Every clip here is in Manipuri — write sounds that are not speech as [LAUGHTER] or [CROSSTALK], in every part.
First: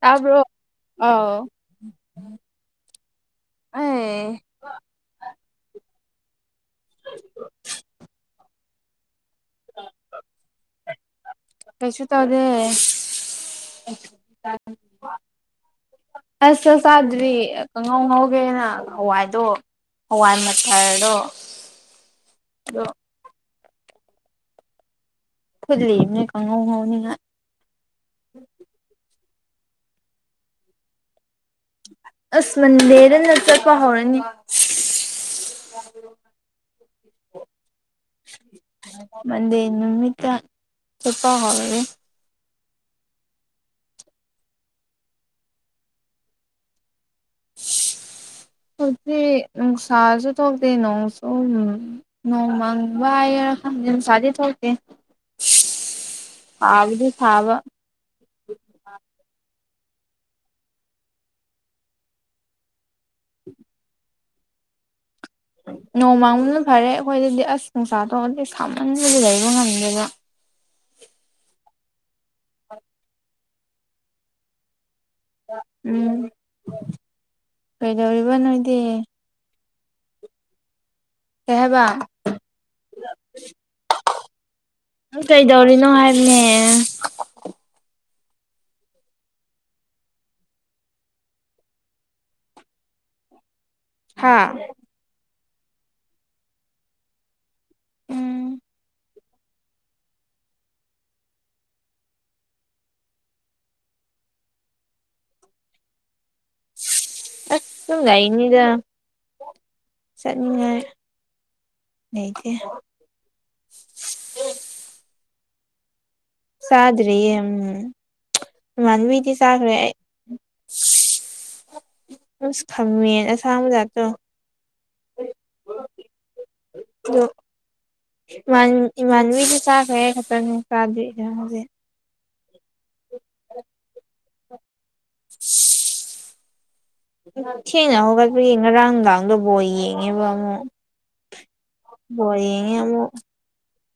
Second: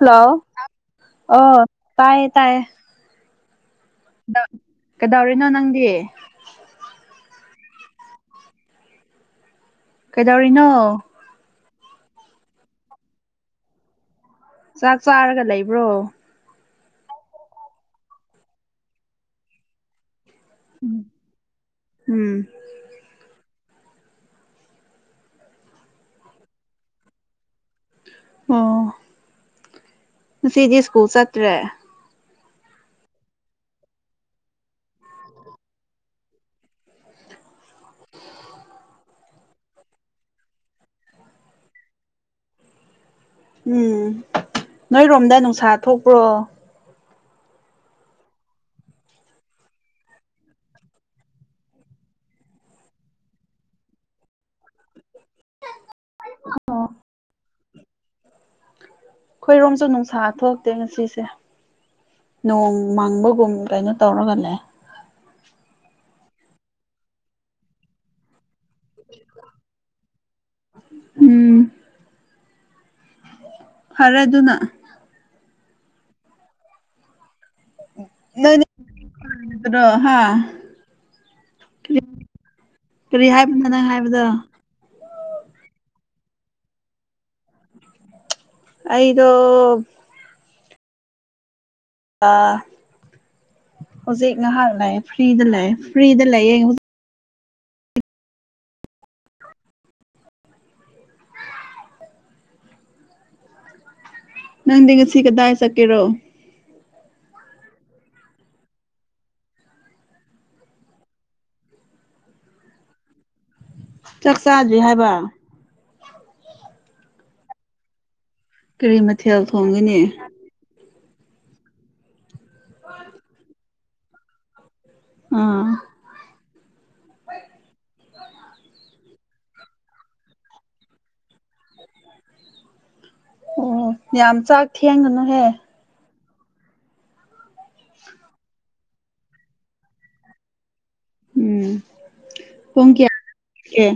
ꯇꯥꯕ꯭ꯔꯣ ꯑꯥꯎ ꯑꯣ ꯇꯥꯏꯌꯦ ꯇꯥꯏꯌꯦ ꯑꯩ ꯀꯩꯗꯧꯔꯤꯅꯣ ꯅꯪꯗꯤ ꯀꯩꯗꯧꯔꯤꯅꯣ ꯀꯩꯁꯨ ꯇꯧꯗꯦ ꯆꯥꯛ ꯆꯥꯔꯒ ꯂꯩꯕ꯭ꯔꯣ ꯑꯁ ꯆꯠ ꯆꯥꯗꯔꯤ ꯀꯪꯉꯧ ꯉꯧꯒꯦꯅ ꯍꯥꯋꯥꯏꯗꯣ ꯍꯥꯋꯥꯏ‌ ꯃꯊꯔꯗꯣ‌‌‌‌ ꯎꯝ ꯑꯗꯣ ꯐꯨꯠꯂꯤꯅꯦ ‌ꯀꯥꯡꯍꯧ ꯉꯧꯅꯤꯡꯉꯥꯏ ꯎꯝ ꯉꯁꯤꯗꯤ ꯁ꯭ꯀꯨꯜ ꯆꯠꯇ꯭ꯔꯦ ꯑꯁ‌ꯃꯟꯗ‌‌‌‌ ꯆꯔꯄ ꯍꯧꯔꯅꯤ [INAUDIBLE] [INAUDIBLE] ꯃꯟꯗꯦ ꯅꯨꯃꯤꯠꯇ ꯆꯠꯄ ‌ꯍꯧꯔꯒꯦ ꯎꯝ ꯅꯣꯏꯔꯣꯝꯗ ꯅꯨꯡꯁꯥ ꯊꯣꯛꯄ꯭ꯔꯣ [INAUDIBLE] ꯊꯣꯛꯇꯦ ꯅꯪꯁꯥꯁꯨ‌ ꯊꯣꯛꯇꯦ ꯅꯣꯡꯁꯨ ꯎꯝ ꯅꯣꯡꯃꯪꯕ ꯍꯥꯏꯒꯦꯔ‌‌‌ꯈꯪꯗꯦ ꯅꯪꯁꯥꯗꯤ‌ ꯊꯣꯛꯇꯦ [INAUDIBLE] ꯑꯥꯒꯤꯗꯤ ꯐꯥꯕ ꯑꯩꯈꯣꯏꯔꯣꯝꯁꯨ ꯅꯨꯡꯁꯥ ꯊꯣꯛꯛꯇꯦ ꯉꯁꯤꯁꯦ ꯅꯣꯡ ꯃꯥꯡꯕꯒꯨꯝ ꯀꯩꯅꯣ ꯇꯧꯔꯒ ꯂꯩ ꯅꯣꯡꯃꯥꯡꯕꯗ ꯐꯔꯦ ꯑꯩꯈꯣꯏꯗꯗꯤ ꯑꯁ ꯅꯨꯡꯁꯥ ꯇꯣꯗꯤ ꯈꯃꯟꯕꯗꯤ ꯂꯩꯕ ꯉꯝꯗꯦꯕ ꯎꯝ ꯐꯔꯦ ꯑꯗꯨꯅ ꯎꯝ ꯀꯩꯗꯧꯔꯤꯕ ꯅꯣꯏꯗꯤ ꯭ꯔꯣ ꯍꯥ ꯀꯩ‌‌‌ ꯍꯥꯏꯕ ꯀꯔꯤ ꯀꯔꯤ ꯍꯥꯏꯕꯅꯣ ꯅꯪ ꯍꯥꯏꯕꯗꯣ ꯅꯪ ꯀꯩꯗꯧꯔꯤꯅꯣ ꯍꯥꯏꯕꯅꯦ ꯑꯩꯗꯣ ꯑ ꯍꯧꯖꯤꯛ ꯍꯥꯥ ꯉꯥꯏꯍꯥꯛ ꯂꯩꯌꯦ ꯐ꯭ꯔꯤꯗ ꯂꯩꯌꯦ ꯐ꯭ꯔꯤꯗ ꯂꯩꯌꯦ ꯍꯨ ꯎꯝ ꯅꯪꯗꯤ ꯉꯁꯤ ꯀꯗꯥꯏ ꯆꯠꯀꯦꯔꯣ ꯑꯁ ꯁꯨꯝ ꯂꯩꯕꯅꯤꯗ ꯆꯠꯅꯤꯡꯉꯥꯏ ꯂꯩꯇꯦ ꯆꯥꯛ ꯆꯥꯗ꯭ꯔꯤ ꯍꯥꯏꯕ ꯁꯥꯗ꯭ꯔꯤꯌꯦ ꯑꯝ ꯀꯔꯤ ꯏꯃꯥꯟꯅꯕꯤꯗꯤ ꯃꯊꯦꯜ ꯆꯥꯒꯔꯦ ꯊꯣꯡꯒꯅꯤ ꯑꯁ ꯈꯪꯉꯦ ꯑꯁꯥꯡꯕꯖꯥꯠꯇꯣ ꯑ [UNINTELLIGIBLE] ꯏꯃꯥꯟ ꯏꯃꯥꯟꯅꯕꯤꯖꯄ ꯆꯥꯈ꯭ꯔꯦ ꯑꯩ ꯈꯠꯇꯅꯤ ꯆꯥꯗ꯭ꯔꯤꯖꯦ ꯍꯧꯖꯤꯛ ꯎꯝ ꯌꯥꯝ ꯆꯥꯛ ꯊꯦꯡꯒꯅꯨꯍꯦ ꯌꯥꯝ ꯊꯦꯡꯅ ꯍꯧꯒꯠꯄꯒꯤ ꯉꯔꯥꯡ ꯅꯨꯡꯗꯥꯥꯡꯗꯣ ꯕꯣꯜ ꯌꯦꯡꯉꯦꯕ ꯑꯃꯨꯛ ꯎꯝ ꯕꯣꯜ ꯌꯦꯡꯉꯦ ꯑꯃꯨꯛ ꯑꯦ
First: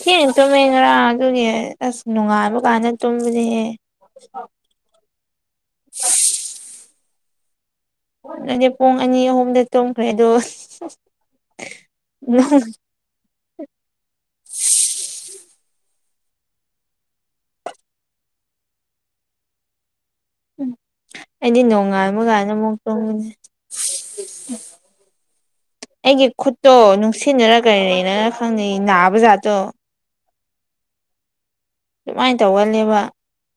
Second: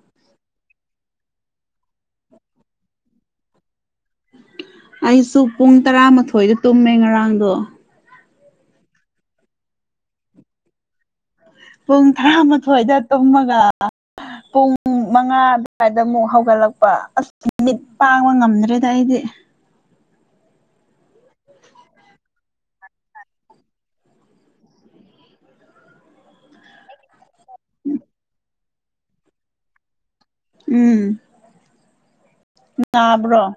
ꯊꯦꯡ ꯇꯨꯝꯃꯦ ꯉꯔꯥꯡ ꯑꯗꯨꯒꯤ ꯑꯁ ꯅꯣꯡꯉꯥꯟꯕ ꯀꯥꯟꯗ ꯇꯨꯝꯕꯅꯤꯍꯦ ꯑꯩꯁꯨ ꯄꯨꯡ ꯇꯔꯥꯃꯥꯊꯣꯏꯗ ꯇꯨꯝꯃꯦ ꯉꯔꯥꯡꯗꯣ ꯅꯪꯗꯤ ꯄꯨꯡ ꯑꯅꯤ ꯑꯍꯨꯝꯗ ꯇꯣꯡꯈ꯭ꯔꯦꯗꯣ ꯄꯨꯡ ꯇꯔꯥꯃꯊꯣꯏꯗ ꯇꯨꯝꯃꯒ ꯄꯨꯡ ꯨꯃꯉꯥ ꯑꯗꯨꯋꯥꯏꯗꯃꯨꯛ ꯍꯧꯒꯠꯂꯛꯄ ꯑꯁ ꯃꯤꯠ ꯄꯥꯡꯕ ꯉꯝꯗ꯭ꯔꯦꯗ ꯑꯩꯗꯤ ꯎꯝ ꯑꯩꯗꯤ ꯅꯣꯡꯉꯥꯟꯕ ꯀꯥꯟꯗ ꯑꯃꯨꯛ ꯑꯨꯝꯕꯅꯤ ꯑꯩꯒꯤ ꯈꯨꯠꯇꯣ ꯅꯨꯡꯁꯤꯠꯅꯔ ꯀꯔꯤꯅꯔ ꯈꯪ ꯅꯥꯕ ꯖꯥꯠꯇꯣ ꯎꯝ ꯗꯨꯃꯥꯏ ꯇꯧꯒꯜꯂꯦꯕ ꯅꯥꯕ꯭ꯔꯣ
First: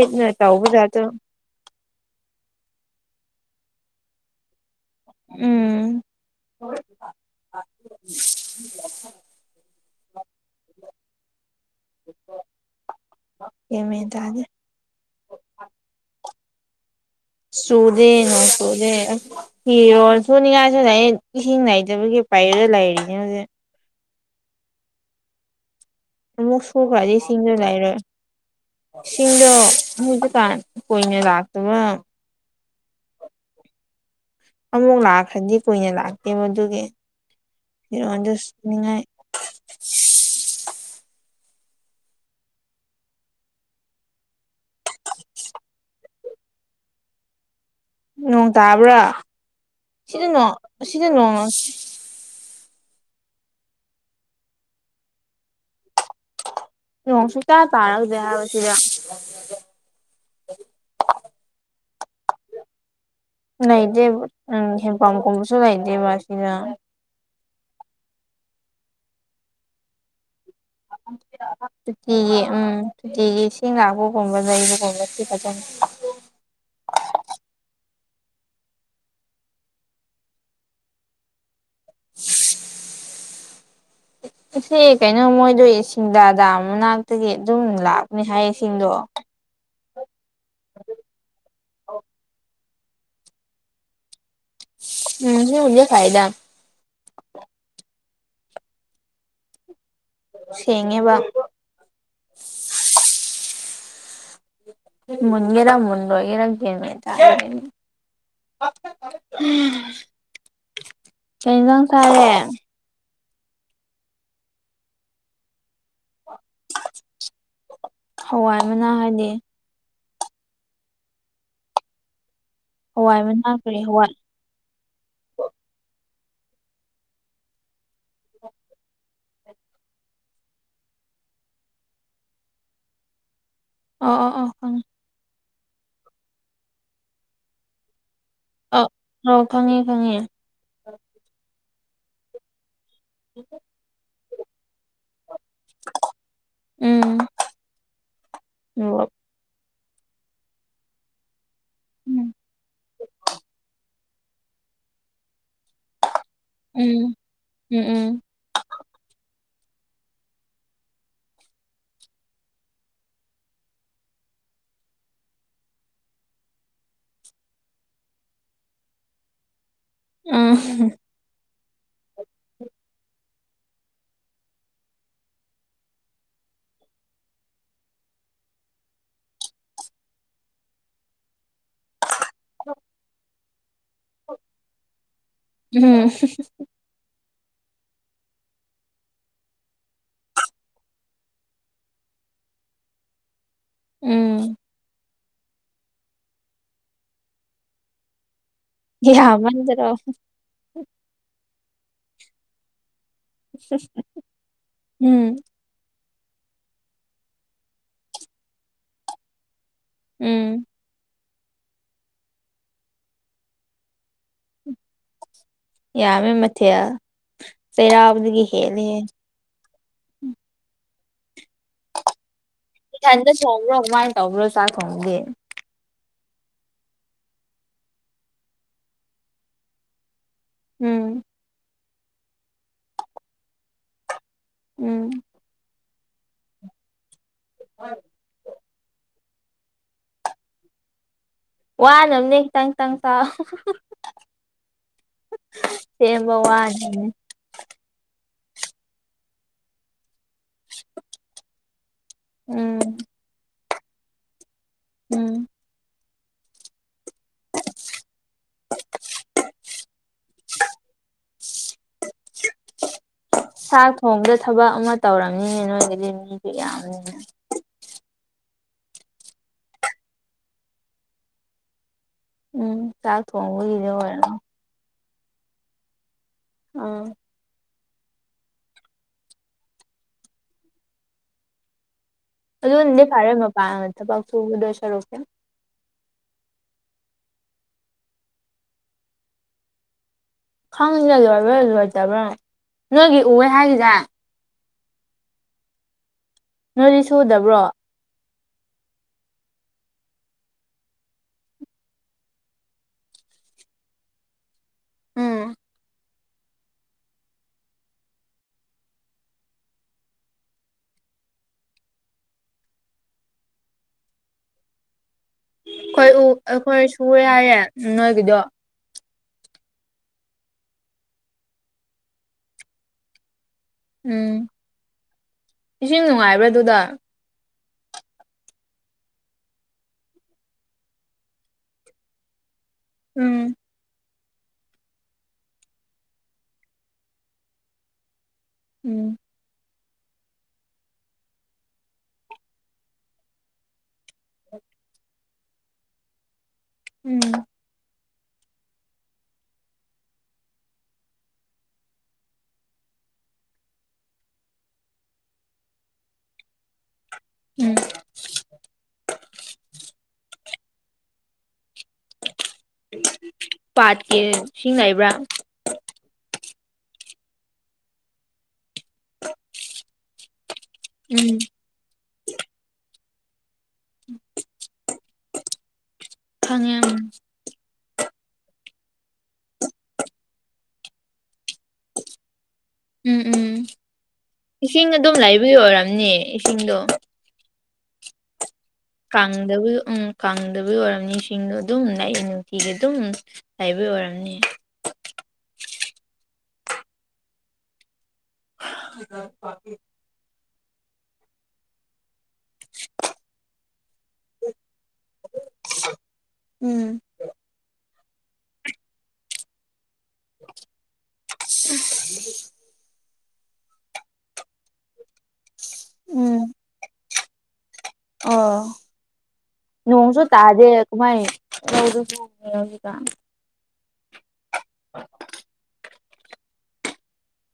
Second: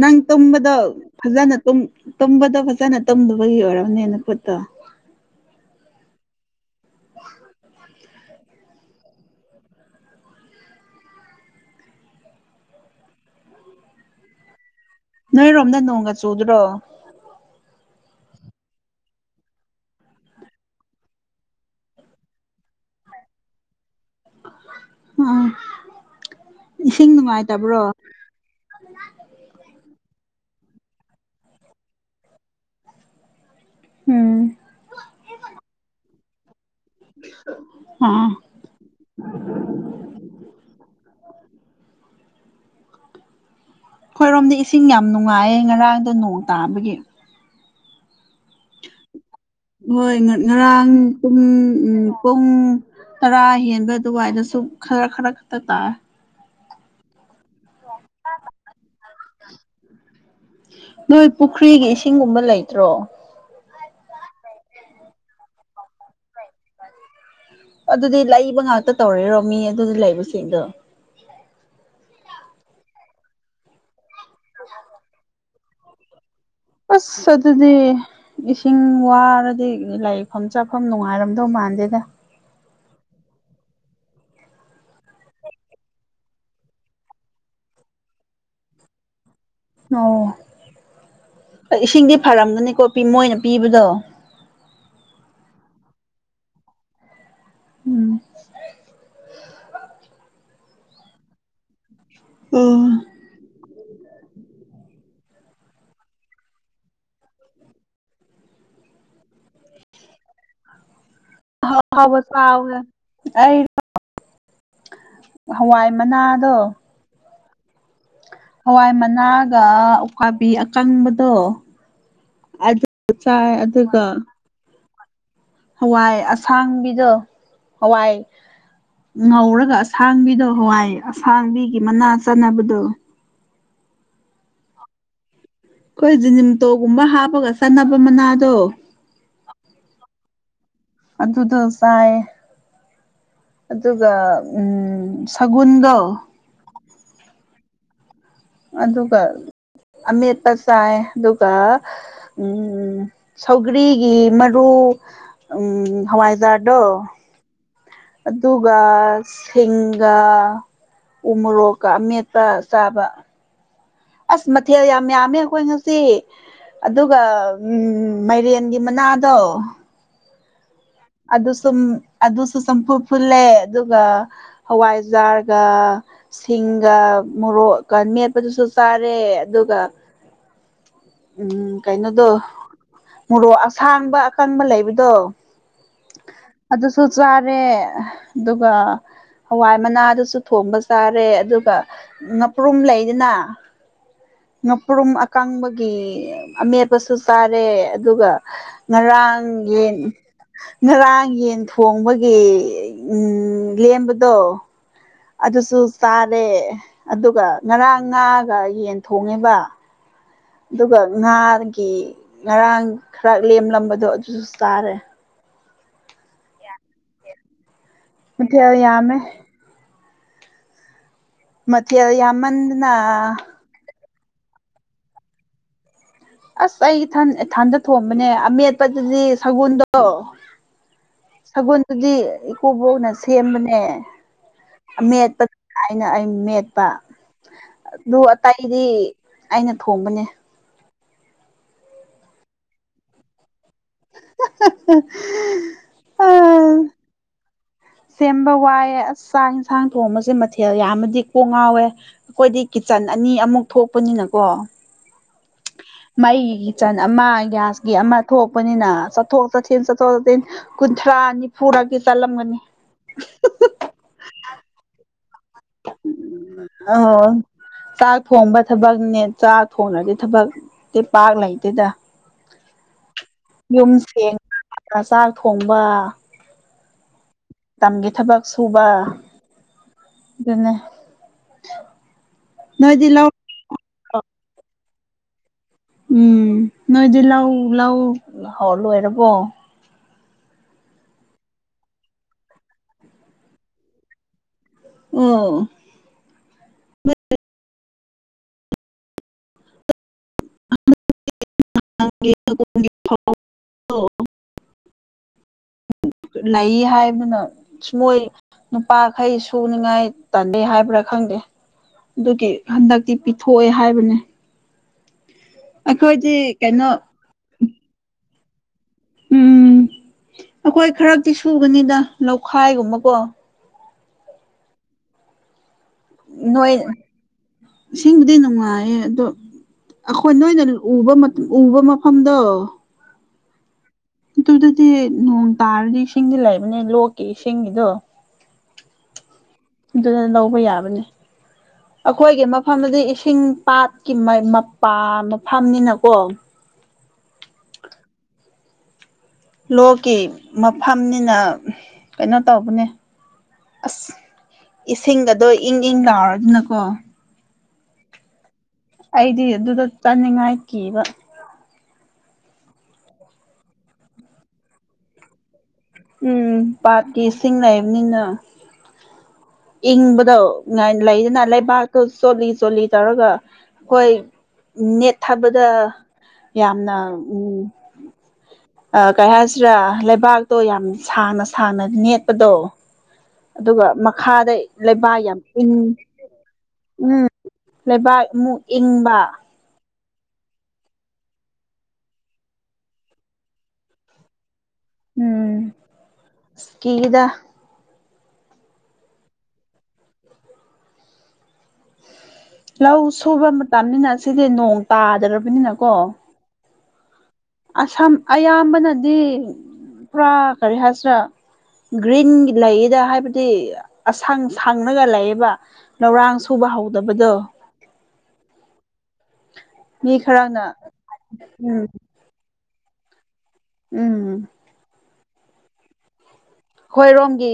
ꯅꯪ ꯇꯧꯕ ꯇꯨꯝꯕꯗꯣ ꯖꯥꯠꯇꯣ ꯐꯖꯅ ꯇꯨꯝ ꯇꯨꯝꯕꯗꯣ ꯐꯖꯅ ꯇꯨꯝꯗꯕꯒꯤ ꯑꯣꯏꯔꯝꯅꯤ ꯅꯈꯨꯠꯇꯣ ꯎꯝ [UNINTELLIGIBLE] [UNINTELLIGIBLE] ꯒ꯭ꯥꯟ ꯃꯦꯟ ꯇꯥꯗꯦ ꯅꯣꯏꯔꯣꯝꯗ ꯅꯣꯡꯒ ꯆꯨꯗ꯭ꯔꯣ ꯆꯨꯗꯦ ꯅꯣꯡ ꯆꯨꯗꯦ ꯐꯤꯔꯣꯜ ꯁꯨꯅꯤꯡꯉꯥꯏꯁꯨ ꯂꯩꯌꯦ ꯏꯁꯤꯡ ꯅꯥꯏꯇꯕꯒꯤ ꯄꯩꯔ ꯂꯩꯔꯤꯅꯦ ꯍꯧꯖꯤꯛ ꯎꯝ ꯎꯝ ꯑꯃꯨꯛ ꯁꯨꯈ꯭ꯔ ꯏꯁꯤꯡꯖꯨ ꯂꯩꯔꯣꯏ ꯏꯁꯤꯡꯗꯣ [UNINTELLIGIBLE] ꯀꯥꯟ ꯀꯨꯏꯅ ꯂꯥꯛꯇꯕ ꯎꯝ ꯑꯃꯨꯛ ꯂꯥꯛꯈ꯭ꯔꯗꯤ ꯀꯨꯏꯅ ꯂꯥꯛꯇꯦꯕ ꯃꯗꯨꯒꯤ ꯑꯥ ꯐꯤꯔꯣꯜꯗꯣ ꯁꯨꯅꯤꯡꯉꯥꯏ [UNINTELLIGIBLE] ꯑꯩꯈꯣꯏꯔꯣꯝꯗꯤ ꯏꯁꯤꯡ ꯌꯥꯝ ꯅꯨꯡꯉꯥꯏꯌꯦ ꯉꯔꯥꯡꯗꯣ ꯅꯣꯡ ꯇꯥꯕꯒꯤ ꯅꯣꯡ ꯇꯥꯕ꯭ꯔ ꯍꯣꯏ ꯉ ꯉꯔꯥꯡ ꯄꯨꯡ ꯎꯝ ꯄꯨꯡ ꯇꯔꯥ ꯍꯦꯟꯕ ꯑꯗꯨꯋꯥꯏꯗꯁꯨ ꯈꯔ ꯈꯔ ꯈꯛꯇ ꯇꯥꯏ ꯅꯣꯡ ꯁꯨꯛꯇꯥ ꯇꯥꯔꯛꯗꯦ ꯍꯥꯏꯕ ꯁꯤꯗ ꯅꯣꯏ ꯄꯨꯈ꯭ꯔꯤꯒꯤ ꯏꯁꯤꯡꯒꯨꯝꯕ ꯂꯩꯇ꯭ꯔꯣ ꯂꯩꯗꯦꯕ ꯎꯝ ꯍꯦꯟꯄꯝꯀꯨꯝꯕꯁꯨ ꯂꯩꯗꯦꯕ ꯁꯤꯗ ꯑꯗꯨꯗꯤ ꯂꯩꯕ ꯉꯥꯛꯇ ꯇꯧꯔꯔꯣ ꯃꯤ ꯑꯗꯨꯗ ꯂꯩꯕꯁꯤꯡꯗꯣ꯫ [INAUDIBLE] ꯁꯨꯇꯤꯒꯤ ꯎꯝ ꯁꯨꯇꯤꯒꯤ ꯏꯁꯤꯡ ꯂꯥꯛꯄꯒꯨꯝꯕ ꯂꯩꯕꯒꯨꯝꯕ ꯁꯤ ꯐꯖꯅ ꯑꯁ ꯑꯗꯨꯗꯤ ꯏꯁꯤꯡ ꯋꯥꯔꯗꯤ ꯂꯥꯏꯛꯐꯝ ꯆꯥꯐꯝ ꯅꯨꯡꯉꯥꯏꯔꯝꯗꯧ ꯃꯥꯟꯗꯦꯗ꯫ ꯏꯁꯦ ꯀꯩꯅꯣ ꯃꯣꯏꯗꫭ ꯁꯤꯡꯗꯥ ꯗꯥꯝ ꯃꯅꯥꯛꯇꯒꯤ ꯑꯗꯨꯝ ꯂꯥꯛꯄꯅꯦ ꯍꯥꯏꯌꯦ ꯏꯁꯤꯡꯗꯣ꯫ ꯑꯣ ꯑ ꯏꯁꯤꯡꯗꯤ ꯐꯔꯝꯒꯅꯤꯀꯣ ꯄꯤ ꯃꯣꯏꯅ ꯄꯤꯕꯗꯣ꯫ [INAUDIBLE] ꯐꯥꯏꯗ꯫ ꯎꯝ ꯁꯦꯡꯉꯦꯕ꯫ ꯑꯣ ꯃꯨꯟꯒꯦꯔ ꯃꯨꯟꯔꫭꯏꯒꯦꯔ ꯒ꯭ꯌꯥꯟ ꯃꯦꯟ [UNINTELLIGIBLE] [UNINTELLIGIBLE] ꯀꯩ ꯍꯤꯟꯖꯥꯡ ꯆꯥꯔꯦ꯫ ꯑꯩꯔꫭ ꯍꯋꯥꯏ ꯃꯅꯥꯗꫭ [UNINTELLIGIBLE] ꯃꯅꯥ ꯍꯋꯥꯏ ꯍꯥꯏꯗꯤ ꯃꯅꯥꯒ ꯎꯈꯥꯕꯤ ꯑꯀꯪꯕꯗꯣ ꯑꯗꯨ ꯍꯋꯥꯏ ꯆꯥꯑꯦ ꯃꯅꯥ ꯀꯔꯤ ꯑꯗꯨꯒ ꯍꯋꯥꯏ ꯍꯋꯥꯏ ꯑꯁꯥꯡꯕꯤꯗꯣ ꯍꯋꯥꯏ ꯉꯧꯔꯒ ꯑꯁꯥꯡꯕꯤꯗꯣ ꯍꯋꯥꯏ ꯑꯁꯥꯡꯕꯤꯒꯤ ꯃꯅꯥ ꯆꯥꯅꯕꯗꯣ꯫ ꯑꯣ ꯑꯣ ꯑꯣ ꯈꯪꯉꯦ꯫ ꯑꯈꯣꯏ ꯖꯤꯅꯤꯝꯇꯣꯒꯨꯝꯕ ꯍꯥꯞꯄꯒ ꯆꯥꯟꯅꯕ ꯃꯅꯥꯗꯣ꯫ ꯑ ꯑꯣ ꯈꯪꯉꯦ-ꯈꯪꯉꯦ꯫ ꯑꯗꯨꯗꫭ ꯆꯥꯑꯦ꯫ [INAUDIBLE] ꯑꯗꯨꯒ ꯎꯝ ꯁꯒꯨꯟꯗꫭ ꯎꯝ ꯃꯣꯔꯣꯛ ꯑꯗꯨꯒ ꯑꯃꯦꯠꯄ ꯆꯥꯑꯦ꯫ ꯑꯗꯨꯒ ꯎꯝ ꯁꯧꯒ꯭ꯔꯤ ꯒꯤ ꯃꯔꯨ ꯎꯝ ꯍꯋꯥꯏꯖꯥꯔꯗꯣ ꯎꯝ ꯎꯝ ꯑꯗꯨꯒ ꯁꯤꯡꯒꯥ ꯎ ꯃꯣꯔꯣꯛꯀ ꯑꯃꯦꯠꯄ ꯆꯥꯕ꯫ ꯑꯁ ꯃꯊꯦꯜ ꯌꯥꯝ ꯌꯥꯝꯃꯦ ꯑꯈꯣꯏ ꯉꯁꯤ꯫ ꯑꯗꯨꯒ ꯃꯥꯏꯔꯦꯟꯒꯤ ꯃꯅꯥꯗꯣ [UNINTELLIGIBLE] ꯑꯗꯨ ꯁꯨꯝ ꯑꯗꯨꯁꯨ ꯆꯝꯐꯨꯠ ꯐꯨꯠꯂꯦ ꯑꯗꯨꯒ ꯍꯋꯥꯏꯖꯥꯔꯒ ꯁꯤꯡꯒ ꯃꯣꯔꯣꯛꯀ ꯃꯦꯠꯄꯗꯨꯁꯨ ꯆꯥꯔꯦ ꯑꯗꯨꯒ ꯎꯝ ꯀꯩꯅꯣꯗꯣ ꯃꯣꯔꯣꯛ ꯑꯁꯥꯡꯕ ꯑꯀꯪꯕ ꯂꯩꯕꯗꯣ꯫ [UNINTELLIGIBLE] ꯑꯗꯨꯁꯨ ꯆꯥꯔꯦ ꯑꯗꯨꯒ ꯍꯋꯥꯏ ꯃꯅꯥꯗꯨꯁꯨ ꯊꯣꯡꯕ ꯆꯥꯔꯦ ꯑꯗꯨꯒ ꯉꯄ꯭ꯔꯨꯝ ꯂꯩꯗꯅ ꯎꯝ ꯉꯥꯄ꯭ꯔꯨꯝ ꯑꯀꯪꯕꯒꯤ ꯑꯃꯦꯠꯄꯁꯨ ꯆꯥꯔꯦ ꯑꯗꯨꯒ ꯉꯔꯥꯡ ꯌꯥꯝꯃꯟꯗ꯭ꯔꯣ ꯌꯦꯟ ꯉꯔꯥꯡ ꯌꯦꯟ ꯊꯣꯡꯕꯒꯤ ꯎꯝ ꯂꯦꯝꯕꯗꯣ ꯎꯝ ꯑꯗꯨꯁꯨ ꯆꯥꯔꯦ ꯑꯗꯨꯒ ꯉꯔꯥꯡ ꯉꯥꯒ ꯌꯦꯟ ꯊꯣꯡꯉꯦꯕ ꯎꯝ ꯑꯗꯨꯒ ꯉꯥꯒꯤ ꯉꯔꯥꯡ ꯈꯔ ꯂꯦꯝꯂꯝꯕꯗꯣ ꯑꯗꯨꯁꯨ ꯆꯥꯔꯦ ꯌꯥꯝꯃꯦ ꯃꯊꯦꯜ ꯆꯩꯔꯥꯎꯕꯗꯒꯤ ꯃꯊꯦꯜ ꯍꯦꯜꯂꯦꯍꯦ ꯌꯥꯝꯃꯦ ꯃꯊꯦꯜ ꯌꯥꯝꯃꯟꯗ ꯏꯊꯟꯗ ꯊ‌ꯣꯡꯕ꯭ꯔ‌ꯣ ꯀꯃꯥꯏ ꯇꯧꯕ꯭ꯔꯣ ꯆꯥꯛ ꯊꯣꯡꯕꯗꯤ ꯑꯁ ꯑꯩ ꯏꯊꯟ ꯏꯊꯟꯗ ꯊꯣꯡꯕꯅꯦ ꯑꯃꯦꯠꯄꯗꯨꯗꯤ ꯁꯒꯣꯜꯗꯣ ꯎꯝ ꯁꯒꯣꯟꯗꯨꯗꯤ ꯏꯀꯨꯕꯣꯛꯅ ꯁꯦꯝꯕꯅꯦ ꯎꯝ ꯑꯃꯦꯠꯄ ꯗꯥꯏꯅ ꯑꯩꯅ ꯃꯦꯠꯄ ꯑꯗꯨ ꯑꯇꯥꯏ ꯒꯤꯗꯤ ꯑꯩꯅ ꯊꯣꯡꯕꯅꯦ ꯋꯥꯅꯝꯅꯦ ꯈꯤꯇꯪ ꯈꯤꯇꯪ ꯆꯥꯎ [UNINTELLIGIBLE] ꯐꯦꯡꯕ ꯋꯥꯅꯝꯅꯤ ꯁꯦꯝꯕ ꯋꯥꯏꯌ‌ꯦ ꯑꯁ ꯆꯥꯛ ꯍꯤꯟꯁꯥꯡ ꯊꯣꯡꯕꯁꯦ ꯃꯊꯦꯜ ꯌꯥꯝꯃꯗꯤ ꯀꯣꯛ ꯉꯥꯎꯋꯦ ꯑꯩꯈꯣꯏꯗꯤ ꯎꯝ ꯀꯤꯠꯆꯟ ꯑꯅꯤ ꯑꯃꯨꯛ ꯊꯣꯛꯄꯅꯤꯅꯀꯣ ꯎꯝ ꯃꯩꯒꯤ ꯀꯤꯠꯆꯟ ꯑꯃ ꯒ꯭ꯌꯥꯁꯀꯤ ꯑꯃ ꯊꯣꯛꯄꯅꯤꯅ ꯆꯠꯊꯣꯛ ꯆꯠꯁꯤꯟ ꯆꯠꯊꯣꯛ ꯆꯠꯁꯤꯟ ꯀꯨꯟꯊ꯭ꯔꯥ ꯅꯤꯐꯨꯔꯛꯇꯤ ꯆꯠꯂꯝꯒꯅꯤ ꯆꯥꯛ ꯊꯣꯡꯕꯗ ꯊꯕꯛ ꯑꯃ ꯇꯧꯔꯝꯅꯤꯅꯦ ꯅꯣꯏꯒꯤꯗꯤ ꯃꯤꯗꯤ ꯌꯥꯝꯕꯅꯤꯅ ꯑ ꯆꯥꯛ ꯊꯣꯡꯕ ꯊꯕꯛꯅꯦ ꯆꯥꯛ ꯊꯣꯡꯉꯗꯤ ꯊꯕꯛ ꯇꯤ ꯄꯥꯛ ꯂꯩꯇꯦꯗ ꯎꯝ ꯆꯥꯛ ꯊꯣꯡꯕꯒꯤ ꯑꯣꯏꯔꯝ ꯑ ꯆꯥꯛ ꯊꯣꯡꯕ ꯑꯥ ꯇꯝꯒꯤ ꯊꯕꯛ ꯁꯨꯕ ꯑꯗꯨꯅꯦ ꯑꯗꯨꯅꯗꯤ ꯅꯣꯏꯗꯤ ꯂꯧ ꯐꯔꯦ ꯃꯄꯥꯟꯗ ꯊꯕꯛ ꯁꯨꯒꯗꯨꯏ ꯁꯔꯨꯛꯇꯤ ꯎꯝ ꯅꯣꯏꯗꯤ ꯂꯧ ꯂꯧ ꯍꯧ ꯂꯣꯏꯔꯕꯣ ꯈꯪꯗꯦ ꯂꯣꯏꯕ꯭ꯔꯥ ꯂꯣꯏꯗꯕ꯭ꯔꯥ ꯅꯣꯏꯒꯤ ꯎꯋꯦ ꯍꯥꯏꯒꯤꯗꯥꯏ ꯎꯝ ꯅꯣꯏꯗꯤ ꯁꯨꯗꯕ꯭ꯔꯣ [INAUDIBLE] ꯎꯝ ꯂꯩꯌꯦ ꯍꯥꯏꯕꯅ‌ꯣ ꯃꯣꯏ ꯅꯨꯄꯥꯈꯩ ꯁꯨꯅꯉꯥꯏ ꯇꯜꯂꯦ ꯍꯥꯏꯕ꯭ꯔꯥ ꯈꯪꯗꯦ ꯗꯨꯒꯤ ꯍꯟꯗꯛꯇꯤ ꯄꯤꯊꯣꯛꯑꯦ ꯍꯥꯏꯕꯅꯦ ꯑꯩꯈꯣꯏ ꯎ ꯑꯩꯈꯣꯏꯗꯤ ꯑꯩꯈꯣꯏ ꯀꯩꯅꯣ ꯁꯨꯌ‌ꯦ ꯌꯥꯏꯌꯦ ꯅꯣꯏꯒꯤꯗꯣ ꯎꯝ ꯑꯩꯈꯣꯏ ꯈꯔꯛꯇꯤ ꯁꯨꯕꯅꯤꯗ ꯂꯧꯈꯥꯏꯒꯨꯝꯕꯀꯣ ꯎꯝ ꯏꯁꯤꯡ ꯅꯨꯡꯉꯥꯏꯕ꯭ꯔꯥ ꯅꯣꯏ ꯑꯗꯨꯗ ꯏꯁꯤꯡꯕꯨꯗꯤ ꯅꯨꯡꯉꯥꯏꯌꯦ ꯑꯗꯣ ꯑꯈꯣꯏ ꯅꯣꯏꯅ ꯎꯕ ꯎꯕ ꯃꯐꯝꯗꯣ ꯎꯝ ꯑꯗꯨꯗꯗꯤ ꯅꯣꯡ ꯇꯥꯔꯗꯤ ꯏꯁꯤꯡꯗꯤ ꯂꯩꯥꯕꯅꯦ ꯂꯣꯛꯀꯤ ꯏꯁꯤꯡꯒꯤꯗꯣ ꯎꯝ ꯑꯗꯨꯗ ꯂꯧꯕ ꯌꯥꯕꯅꯦ ꯑꯩꯈꯣꯏꯒꯤ ꯃꯐꯝꯗꯨꯗꯤ ꯏꯁꯤꯡ ꯄꯥꯠꯀꯤ ꯃ ꯃꯄꯥ ꯃꯐꯝꯅꯤꯅꯀꯣ ꯎꯝ ꯂꯣꯛꯀꯤ ꯃꯐꯝꯅꯤꯅ ꯀꯩꯅꯣ ꯇꯧꯕꯅꯦ ꯑꯁ ꯏꯁꯤꯡꯒꯗꯣ ꯏꯪ ꯏꯪ ꯂꯥꯎꯔꯗꯅꯀꯣ ꯎꯝ ꯑꯩꯗꯤ ꯑꯗꯨꯗ ꯆꯥꯅꯤꯡꯉꯥꯏ ꯀꯤꯕ ꯄꯥꯠꯀꯤ ꯏꯁꯤꯡꯅꯩꯕ꯭ꯔꯥ ꯎꯝ ꯄꯥꯠꯀꯤ ꯏꯁꯤꯡ ꯅꯩꯕꯅꯤꯅ ꯏꯪꯕꯗꯣ ꯎꯝ ꯂꯩꯗꯅ ꯂꯩꯕꯥꯛꯇꯨ ꯆꯣꯠꯂꯤ ꯆꯣꯠꯂꯤ ꯇꯧꯔꯒ ꯑꯩꯈꯣꯏ ꯅꯦꯠ ꯊꯕꯗ ꯈꯪꯉꯦ ꯌꯥꯝꯅ ꯎꯝ ꯀꯩ ꯍꯥꯏꯁꯤꯔꯥ ꯂꯩꯕꯥꯛꯇꯣ ꯌꯥꯝꯅ ꯁꯥꯡꯅ ꯁꯥꯡꯅ ꯅꯦꯠꯄꯗꯣ ꯎꯝ ꯎꯝ ꯑꯗꯨꯒ ꯃꯈꯥꯗ ꯂꯩꯕ ꯌꯥꯝ ꯏꯪ ꯆꯤꯡꯗꯣ ꯎꯝ ꯂꯩꯕꯥꯛ ꯃꯨꯛ ꯀꯪꯗꯕꯨ ꯎꯝ ꯀ ꯪꯗꯕꯒꯤ ꯑꯣꯏꯔꯝꯅꯤ ꯁꯤꯡꯗꯣ ꯑꯗꯨꯝ ꯅꯨꯡꯇꯤꯒꯤ ꯑꯗꯨꯝ ꯂꯩꯕ ꯑꯣꯏꯔꯝꯅꯤ ꯎꯝ ꯁꯀꯤꯗꯥ [INAUDIBLE] ꯂꯧ ꯁꯨꯕ ꯃꯇꯝꯅꯤꯅ ꯁꯤꯗꯤ ꯅꯣꯡ ꯇꯥꯗ꯭ꯔꯕꯅꯤꯅ ꯀꯣ ꯎꯝ ꯑꯁꯝ ꯑꯌꯥꯝꯕꯅꯗꯤ ꯈꯔꯥ ꯀꯔꯤ ꯍꯥꯏꯁꯤꯔꯥ ꯒ꯭ꯔꯤꯟꯒꯤ ꯂꯩꯗ ꯍꯥꯏꯕꯗꯤ ꯑ ꯁꯪꯡ ꯁꯪꯂꯒ ꯂꯩꯏ ꯂꯧꯔꯥꯡ ꯎꯝ ꯁꯨꯕ ꯍꯧꯗꯕꯗꯣ ꯑꯣ ꯃꯤ ꯅꯣꯡꯁꯨ ꯇꯥꯗꯦ ꯈꯔꯅ ꯀꯃꯥꯏ ꯎꯝ ꯂꯧ ꯁꯨꯗꯧꯔꯤꯕ ꯎꯝ [INAUDIBLE] ꯍꯣꯏꯔꯣꯡꯒꯤ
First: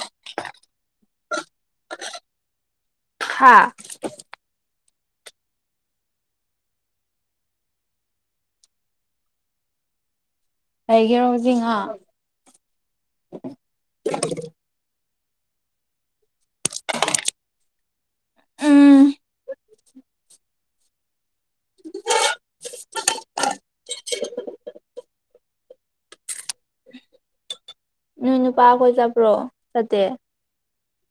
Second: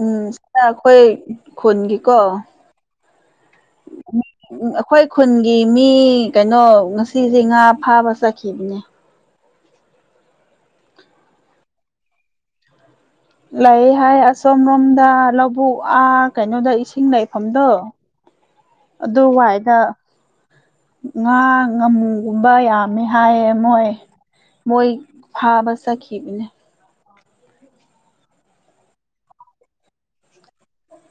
ꯎꯝ ꯁꯤꯅ ꯑꯩꯈꯣꯏ ꯈꯨꯟꯒꯤꯀꯣ ꯍꯥꯥ ꯑꯩꯈꯣꯏ ꯈꯨꯟꯒꯤ ꯃꯤ ꯀꯩꯅꯣ ꯉꯁꯤꯁꯦ ꯉꯥ ꯐꯥꯕ ꯆꯠꯈꯤꯕꯅꯦ ꯑꯩꯒꯦꯔꯣ ꯍꯧꯖꯤꯛ ꯉꯥ ꯂꯩ ꯍꯥꯏ ꯑꯁꯣꯝ ꯔꯣꯝꯗ ꯂꯧꯕꯨꯛ ꯑꯥ ꯀꯩꯅꯣꯗ ꯏꯁꯤꯡ ꯂꯩꯐꯝꯗꯣ ꯎꯝ ꯑꯗꯨꯋꯥꯏꯗ ꯉꯥ ꯉꯥꯃꯨꯒꯨꯝꯕ ꯌꯥꯝꯃꯦ ꯍꯥꯏꯌꯦ ꯃꯣꯏ ꯃꯣꯏ ꯐꯥꯕ ꯆꯠꯈꯤꯕꯅꯦ ꯅꯣꯏ ꯅꯨꯄꯥ ꯈꯣꯏ ꯆꯠꯄ꯭ꯔꯣ ꯆꯠꯇꯦ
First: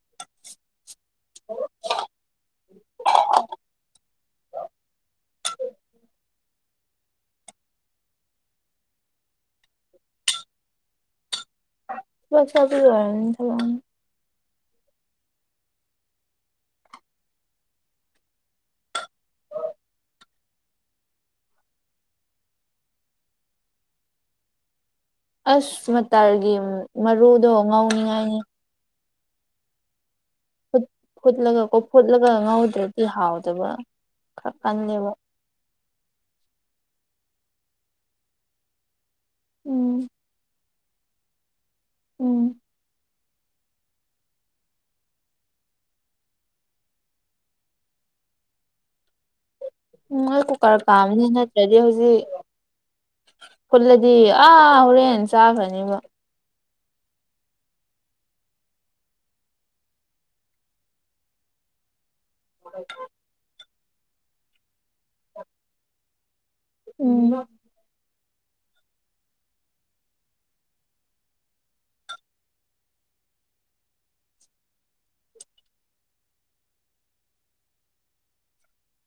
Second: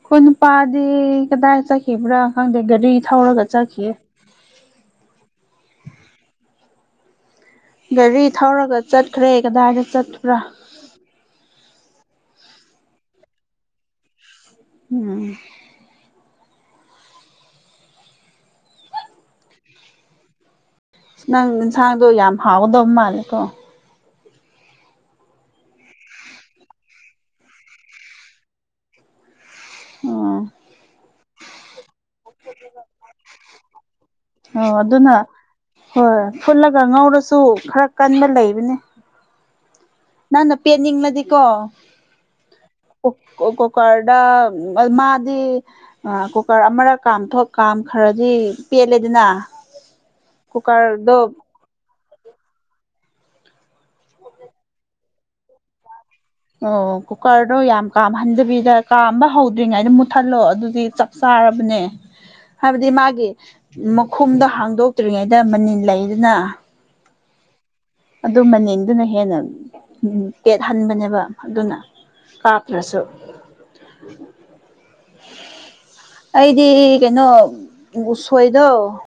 ꯑꯩꯈꯣꯏ ꯅꯨꯄꯥꯗꯤ ꯀꯗꯥꯏ ꯆꯠꯈꯤꯕ꯭ꯔꯥ ꯈꯪꯗꯦ ꯒꯥꯔꯤ ꯊꯧꯔꯒ ꯆꯠꯈꯤꯌꯦ ꯒꯥꯔꯤ ꯊꯧꯔꯒ ꯆꯠꯈ꯭ꯔꯦ ꯀꯗꯥꯏꯗ ꯆꯠꯄ꯭ꯔꯥ [INAUDIBLE] ꯎꯝ ꯅꯪ ꯁꯥꯗꯣ ꯌꯥꯝ ꯍꯥꯎꯒꯗꯧ ꯃꯥꯜꯂꯦꯀꯣ ꯑꯁ ꯃꯇꯥꯜꯒꯤ ꯃꯔꯨꯗꯣ ꯉꯧꯅꯤꯉꯥꯏꯅꯤ ꯑꯣ ꯐꯨꯠꯂꯒ ꯀꯣ ꯐꯨꯠꯂꯒ ꯉꯧꯗ꯭ꯔꯗꯤ ꯍꯥꯎꯗꯕ ꯈꯔ ꯑꯣ ꯀꯜꯂꯦꯕ ꯑꯗꯨꯅ ꯍꯣꯏ ꯐꯨꯠꯂꯒ ꯉꯧꯔꯁꯨ ꯈꯔ ꯀꯟꯕ ꯂꯩꯕꯅꯦ ꯎꯝ ꯅꯪꯅ ꯄꯦꯠꯅꯤꯡꯉꯗꯤꯀꯣ ꯎꯝ ꯀꯣ ꯀꯣꯀꯔꯗ ꯃꯥꯗꯤ ꯑ ꯀꯨꯀꯔ ꯑꯃꯔꯛ ꯀꯥꯝꯊꯣꯛ ꯀꯥꯝ ꯈꯔꯗꯤ ꯄꯦꯠꯂꯦꯗꯅ ꯎꯝ ꯑꯩ ꯀꯨꯀꯔ ꯀꯨꯀꯔꯗꯣ ꯀꯥꯝꯕꯅꯤꯅ ꯁꯤꯗꯗꯤ ꯍꯧꯖꯤꯛ ꯐꯨꯠꯂꯗꯤ ꯑꯥ ꯍꯣꯔꯦꯟ ꯆꯥꯈ꯭ꯔꯅꯦꯕ ꯑꯣ ꯀꯨꯀꯔꯗꯣ ꯌꯥꯝ ꯀꯥꯝꯍꯟꯗꯕꯤꯗ ꯀꯥꯝꯕ ꯍꯧꯗ꯭ꯔꯤꯉꯩꯗ ꯃꯨꯠꯊꯠꯂꯣ ꯑꯗꯨꯗꯤ ꯆꯞ ꯆꯥꯔꯕꯅꯦ ꯍꯥꯏꯕꯗꯤ ꯃꯥꯒꯤ ꯃꯈꯨꯝꯗꯣ ꯍꯥꯡꯗꯣꯛꯇ꯭ꯔꯤꯉꯩꯗ ꯃꯅꯤꯜ ꯂꯩꯗꯅ ꯎꯝ ꯑꯗꯨ ꯃꯅꯤꯟꯗꯨꯅ ꯍꯦꯟꯅ ꯎꯝ ꯀꯦꯠꯍꯟꯕꯅꯦꯕ ꯑꯗꯨꯅ ꯀꯥꯞꯇꯔꯁꯨ ꯑꯩꯗꯤ ꯀꯩꯅꯣ ꯎꯁꯣꯏꯗꯣ